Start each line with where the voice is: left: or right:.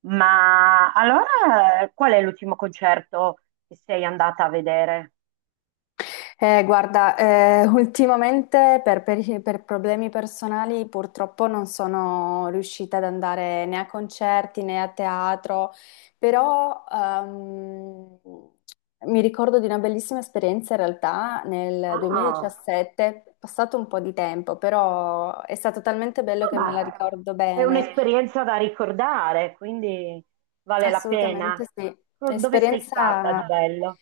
right: Ma allora qual è l'ultimo concerto che sei andata a vedere?
left: Guarda, ultimamente per problemi personali purtroppo non sono riuscita ad andare né a concerti né a teatro, però mi ricordo di una bellissima esperienza in realtà nel
right: Ah,
left: 2017, passato un po' di tempo, però è stato talmente bello che me la
right: vabbè,
left: ricordo
right: è
left: bene.
right: un'esperienza da ricordare, quindi vale la pena.
left: Assolutamente sì.
right: Dove sei stata di
left: L'esperienza
right: bello?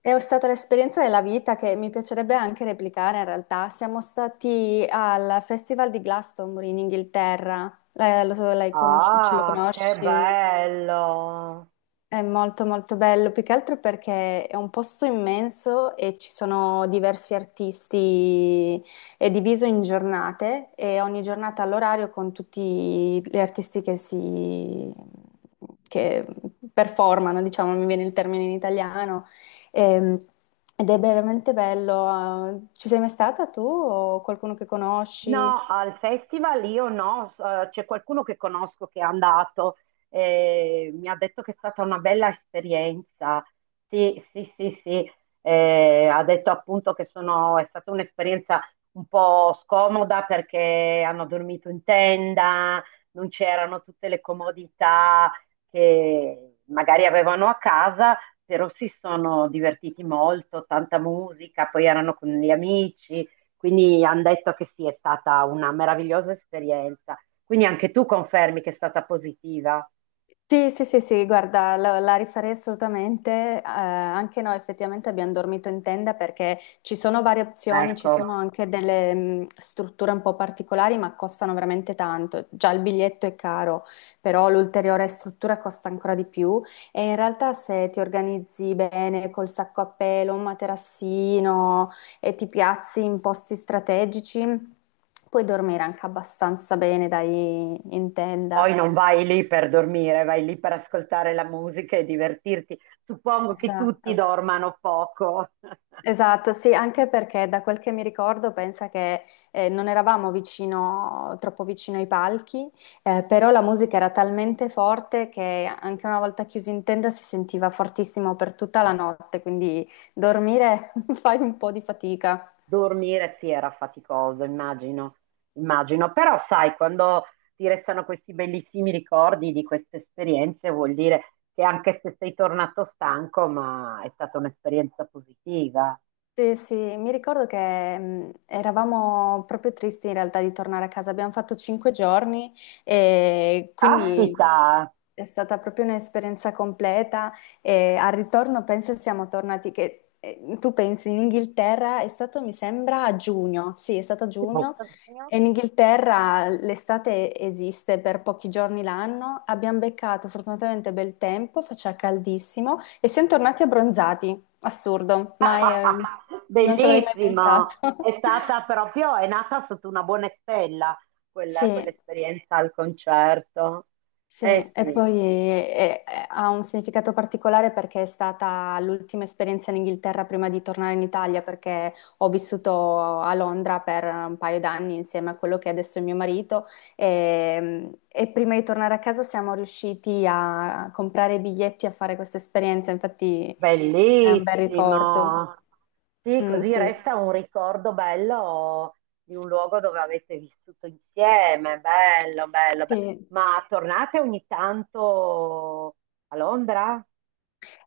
left: è stata l'esperienza della vita che mi piacerebbe anche replicare in realtà. Siamo stati al Festival di Glastonbury in Inghilterra. Lo so, ce lo
right: Ah, che
left: conosci?
right: bello!
left: È molto molto bello, più che altro perché è un posto immenso e ci sono diversi artisti, è diviso in giornate e ogni giornata all'orario con tutti gli artisti che performano, diciamo, mi viene il termine in italiano. Ehm, Ed è veramente bello. Ci sei mai stata tu o qualcuno che conosci?
right: No, al festival io no, c'è qualcuno che conosco che è andato e mi ha detto che è stata una bella esperienza. Sì, sì, sì, sì. Ha detto appunto che è stata un'esperienza un po' scomoda perché hanno dormito in tenda, non c'erano tutte le comodità che magari avevano a casa, però si sono divertiti molto, tanta musica, poi erano con gli amici. Quindi hanno detto che sì, è stata una meravigliosa esperienza. Quindi anche tu confermi che è stata positiva.
left: Sì, sì, sì, sì, guarda, la rifarei assolutamente. Anche noi effettivamente abbiamo dormito in tenda perché ci sono varie opzioni, ci
right: Ecco,
left: sono anche delle strutture un po' particolari, ma costano veramente tanto. Già il biglietto è caro, però l'ulteriore struttura costa ancora di più. E in realtà se ti organizzi bene col sacco a pelo, un materassino e ti piazzi in posti strategici, puoi dormire anche abbastanza bene, dai, in tenda.
right: poi non vai lì per dormire, vai lì per ascoltare la musica e divertirti. Suppongo che tutti
left: Esatto.
right: dormano poco.
left: Esatto, sì, anche perché da quel che mi ricordo pensa che non eravamo vicino, troppo vicino ai palchi, però la musica era talmente forte che anche una volta chiusi in tenda si sentiva fortissimo per tutta la notte, quindi dormire fai un po' di fatica.
right: Dormire sì era faticoso, immagino, immagino. Però sai, quando ti restano questi bellissimi ricordi di queste esperienze, vuol dire che anche se sei tornato stanco, ma è stata un'esperienza positiva.
left: Sì, sì, mi ricordo che eravamo proprio tristi in realtà di tornare a casa. Abbiamo fatto 5 giorni e
right: Ecco.
left: quindi
right: Caspita.
left: è stata proprio un'esperienza completa. E al ritorno penso siamo tornati, che tu pensi, in Inghilterra è stato, mi sembra, a giugno. Sì, è stato a giugno. E in Inghilterra l'estate esiste per pochi giorni l'anno. Abbiamo beccato fortunatamente bel tempo, faceva caldissimo e siamo tornati abbronzati. Assurdo, mai, non ci avrei mai
right: Bellissimo, è
left: pensato.
right: stata proprio, è nata sotto una buona stella quella,
left: Sì,
right: quell'esperienza al concerto. Eh
left: sì, e
right: sì,
left: poi ha un significato particolare perché è stata l'ultima esperienza in Inghilterra prima di tornare in Italia, perché ho vissuto a Londra per un paio d'anni insieme a quello che è adesso è mio marito e prima di tornare a casa siamo riusciti a comprare i biglietti e a fare questa esperienza, infatti è un bel ricordo.
right: bellissimo. Sì,
left: Mm,
right: così
left: sì,
right: resta un ricordo bello di un luogo dove avete vissuto insieme, bello, bello, bello.
left: sì.
right: Ma tornate ogni tanto a Londra?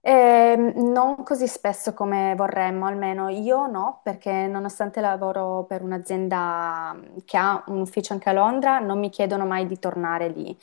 left: Non così spesso come vorremmo, almeno io no, perché nonostante lavoro per un'azienda che ha un ufficio anche a Londra, non mi chiedono mai di tornare lì.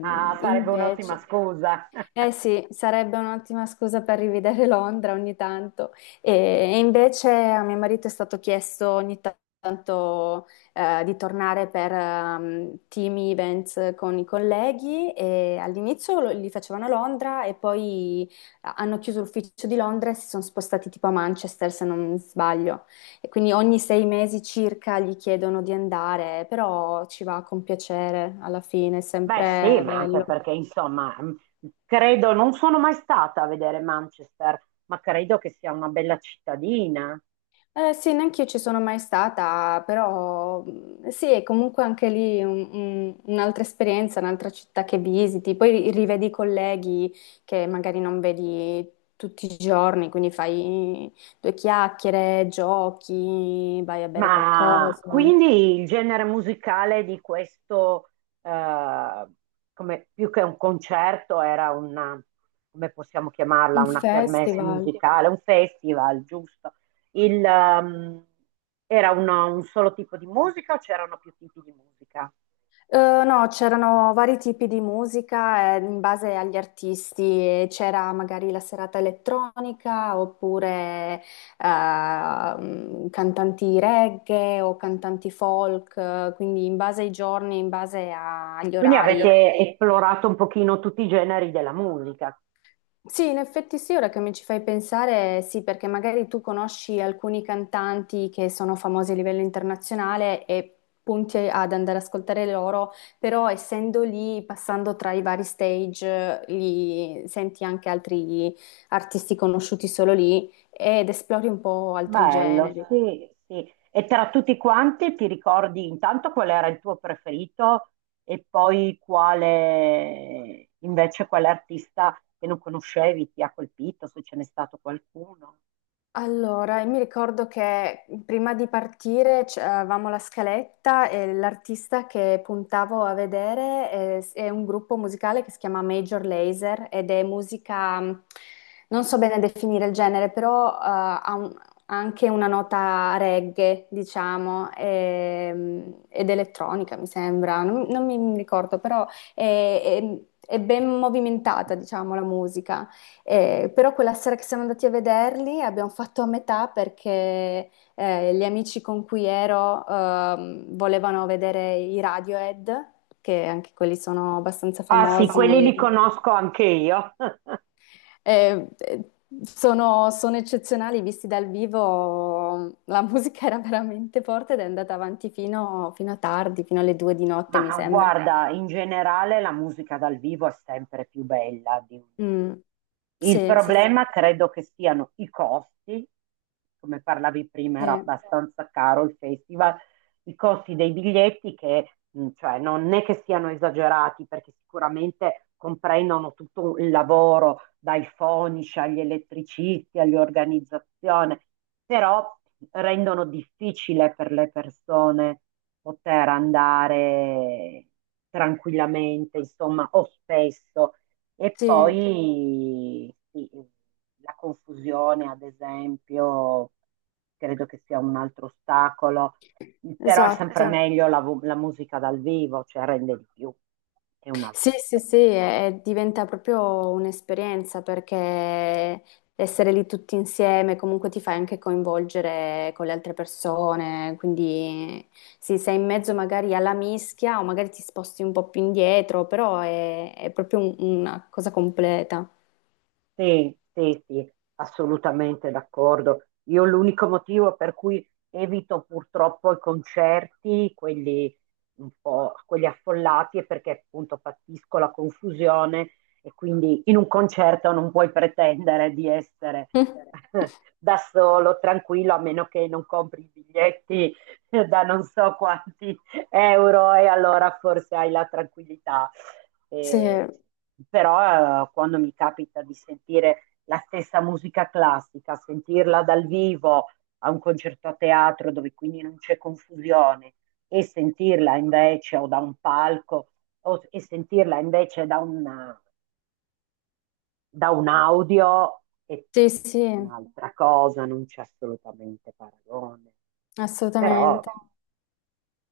right: Ah, sarebbe un'ottima
left: Invece.
right: scusa.
left: Eh sì, sarebbe un'ottima scusa per rivedere Londra ogni tanto. E, e invece a mio marito è stato chiesto ogni tanto di tornare per team events con i colleghi e all'inizio li facevano a Londra e poi hanno chiuso l'ufficio di Londra e si sono spostati tipo a Manchester, se non sbaglio. E quindi ogni 6 mesi circa gli chiedono di andare, però ci va con piacere alla fine, è
right: Beh, sì,
left: sempre
right: ma anche
left: bello.
right: perché, insomma, credo, non sono mai stata a vedere Manchester, ma credo che sia una bella cittadina.
left: Sì, neanche io ci sono mai stata, però sì, è comunque anche lì un'altra esperienza, un'altra città che visiti, poi rivedi i colleghi che magari non vedi tutti i giorni, quindi fai due chiacchiere, giochi, vai a bere
right: Ma
left: qualcosa,
right: quindi il genere musicale di questo, eh, come, più che un concerto, era una, come possiamo chiamarla,
left: un
right: una kermesse
left: festival.
right: musicale, un festival, giusto? Il, era un solo tipo di musica o c'erano più tipi di musica?
left: Eh, no, c'erano vari tipi di musica, in base agli artisti, e c'era magari la serata elettronica oppure cantanti reggae o cantanti folk, quindi in base ai giorni, in base agli
right: Quindi
left: orari.
right: avete esplorato un pochino tutti i generi della musica.
left: Sì, in effetti sì, ora che mi ci fai pensare, sì, perché magari tu conosci alcuni cantanti che sono famosi a livello internazionale e punti ad andare ad ascoltare loro, però essendo lì, passando tra i vari stage, li senti anche altri artisti conosciuti solo lì ed esplori un po' altri
right: Bello,
left: generi.
right: sì, sì. E tra tutti quanti ti ricordi intanto qual era il tuo preferito e poi quale invece quale artista che non conoscevi ti ha colpito, se ce n'è stato qualcuno?
left: Allora, io mi ricordo che prima di partire avevamo la scaletta e l'artista che puntavo a vedere è un gruppo musicale che si chiama Major Lazer ed è musica, non so bene definire il genere, però ha anche una nota reggae, diciamo, e, ed elettronica, mi sembra, non mi ricordo, però è, è è ben movimentata, diciamo, la musica. Però quella sera che siamo andati a vederli abbiamo fatto a metà perché gli amici con cui ero volevano vedere i Radiohead, che anche quelli sono abbastanza
right: Ah sì,
left: famosi
right: quelli
left: e,
right: li conosco anche io.
left: e- e sono eccezionali, visti dal vivo la musica era veramente forte ed è andata avanti fino a tardi, fino alle 2 di notte mi
right: Ma
left: sembra.
right: guarda, in generale la musica dal vivo è sempre più bella di un.
left: Mm,
right: Il
left: sì, sì, sì,
right: problema credo che siano i costi, come parlavi prima,
left: sì,
right: era abbastanza caro il festival, i costi dei biglietti che cioè, non è che siano esagerati perché sicuramente comprendono tutto il lavoro dai fonici agli elettricisti, all'organizzazione, però rendono difficile per le persone poter andare tranquillamente, insomma, o spesso. E
left: sì,
right: poi sì, la confusione, ad esempio, credo che sia un altro ostacolo, però è sempre
left: esatto.
right: meglio la, la musica dal vivo, cioè rende di più, è
left: Sì,
right: un'altra
left: sì,
right: cosa.
left: sì, diventa proprio un'esperienza perché essere lì tutti insieme comunque ti fai anche coinvolgere con le altre persone, quindi sì, sei in mezzo magari alla mischia o magari ti sposti un po' più indietro, però è proprio una cosa completa.
right: Sì, sì, sì, assolutamente d'accordo. Io l'unico motivo per cui evito purtroppo i concerti, quelli un po', quelli affollati, è perché appunto patisco la confusione e quindi in un concerto non puoi pretendere di essere da solo, tranquillo, a meno che non compri i biglietti da non so quanti euro e allora forse hai la tranquillità.
left: Sì,
right: Eh, però quando mi capita di sentire la stessa musica classica, sentirla dal vivo a un concerto a teatro dove quindi non c'è confusione e sentirla invece o da un palco o, e sentirla invece da, da un audio è
left: sì, sì,
right: un'altra cosa, non c'è assolutamente paragone. Però
left: assolutamente.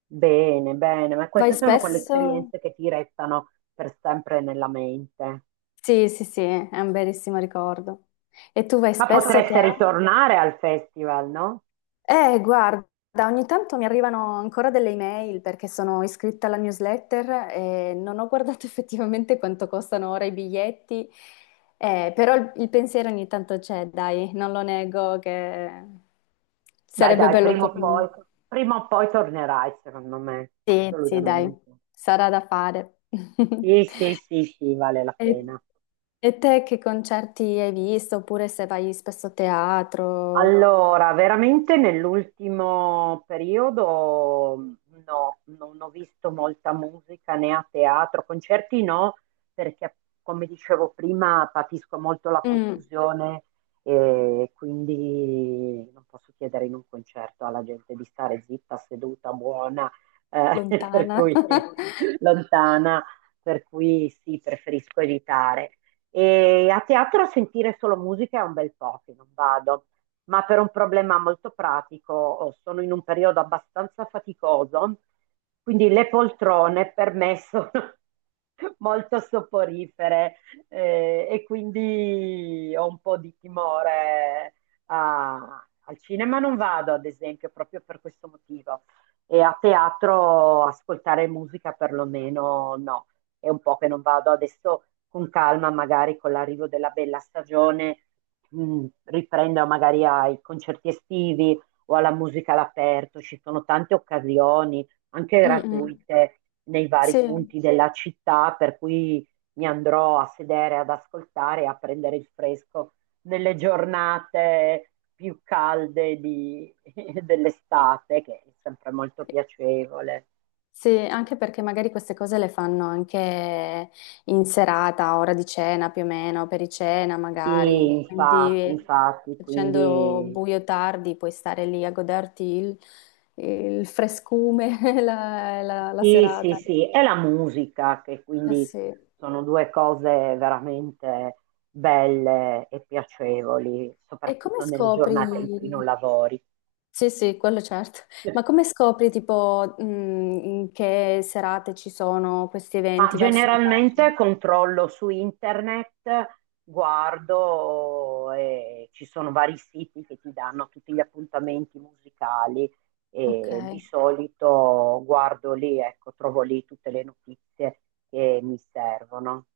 right: bene, bene, ma
left: Vai
right: queste sono quelle
left: spesso?
right: esperienze che ti restano per sempre nella mente.
left: Sì, sì, sì, è un bellissimo ricordo. E tu vai
right: Ma
left: spesso a
right: potreste tornerò.
left: teatro?
right: Ritornare al festival, no?
left: Guarda, ogni tanto mi arrivano ancora delle email perché sono iscritta alla newsletter e non ho guardato effettivamente quanto costano ora i biglietti, però il pensiero ogni tanto c'è, dai, non lo nego che
right: Beh,
left: sarebbe
right: dai,
left: bello tornare.
right: prima o poi tornerai, secondo me,
left: Sì, sì, dai,
right: assolutamente.
left: sarà da fare.
right: Sì, sì, sì, sì, vale la
left: E,
right: pena.
left: e te che concerti hai visto, oppure se vai spesso a teatro?
right: Allora, veramente nell'ultimo periodo no, non ho visto molta musica né a teatro, concerti no, perché come dicevo prima patisco molto la
left: Mm,
right: confusione e quindi non posso chiedere in un concerto alla gente di stare zitta, seduta, buona, eh, per
left: lontana.
right: cui lontana, per cui sì, preferisco evitare. E a teatro sentire solo musica è un bel po' che non vado, ma per un problema molto pratico oh, sono in un periodo abbastanza faticoso, quindi le poltrone per me sono molto soporifere, e quindi ho un po' di timore, al cinema non vado, ad esempio, proprio per questo motivo. E a teatro ascoltare musica perlomeno no, è un po' che non vado adesso con calma, magari con l'arrivo della bella stagione, riprendo magari ai concerti estivi o alla musica all'aperto, ci sono tante occasioni, anche
left: Mm, mm.
right: gratuite, nei vari
left: Sì.
right: punti della città, per cui mi andrò a sedere ad ascoltare a prendere il fresco nelle giornate più calde dell'estate, che è sempre molto piacevole.
left: Sì, anche perché magari queste cose le fanno anche in serata, a ora di cena più o meno, pericena
right: Sì,
left: magari.
right: infatti,
left: Quindi
right: infatti,
left: facendo
right: quindi
left: buio tardi puoi stare lì a goderti il frescume, la
right: sì, sì,
left: serata.
right: sì, è la musica che
left: Eh
right: quindi
left: sì.
right: sono due cose veramente belle e piacevoli,
left: E come
right: soprattutto nelle giornate in cui non
left: scopri?
right: lavori.
left: Sì, sì, quello certo. Ma come scopri tipo in che serate ci sono questi
right: Ma
left: eventi? Vai su una pagina.
right: generalmente controllo su internet, guardo e ci sono vari siti che ti danno tutti gli appuntamenti musicali
left: Ok.
right: e di solito guardo lì, ecco, trovo lì tutte le notizie che mi servono.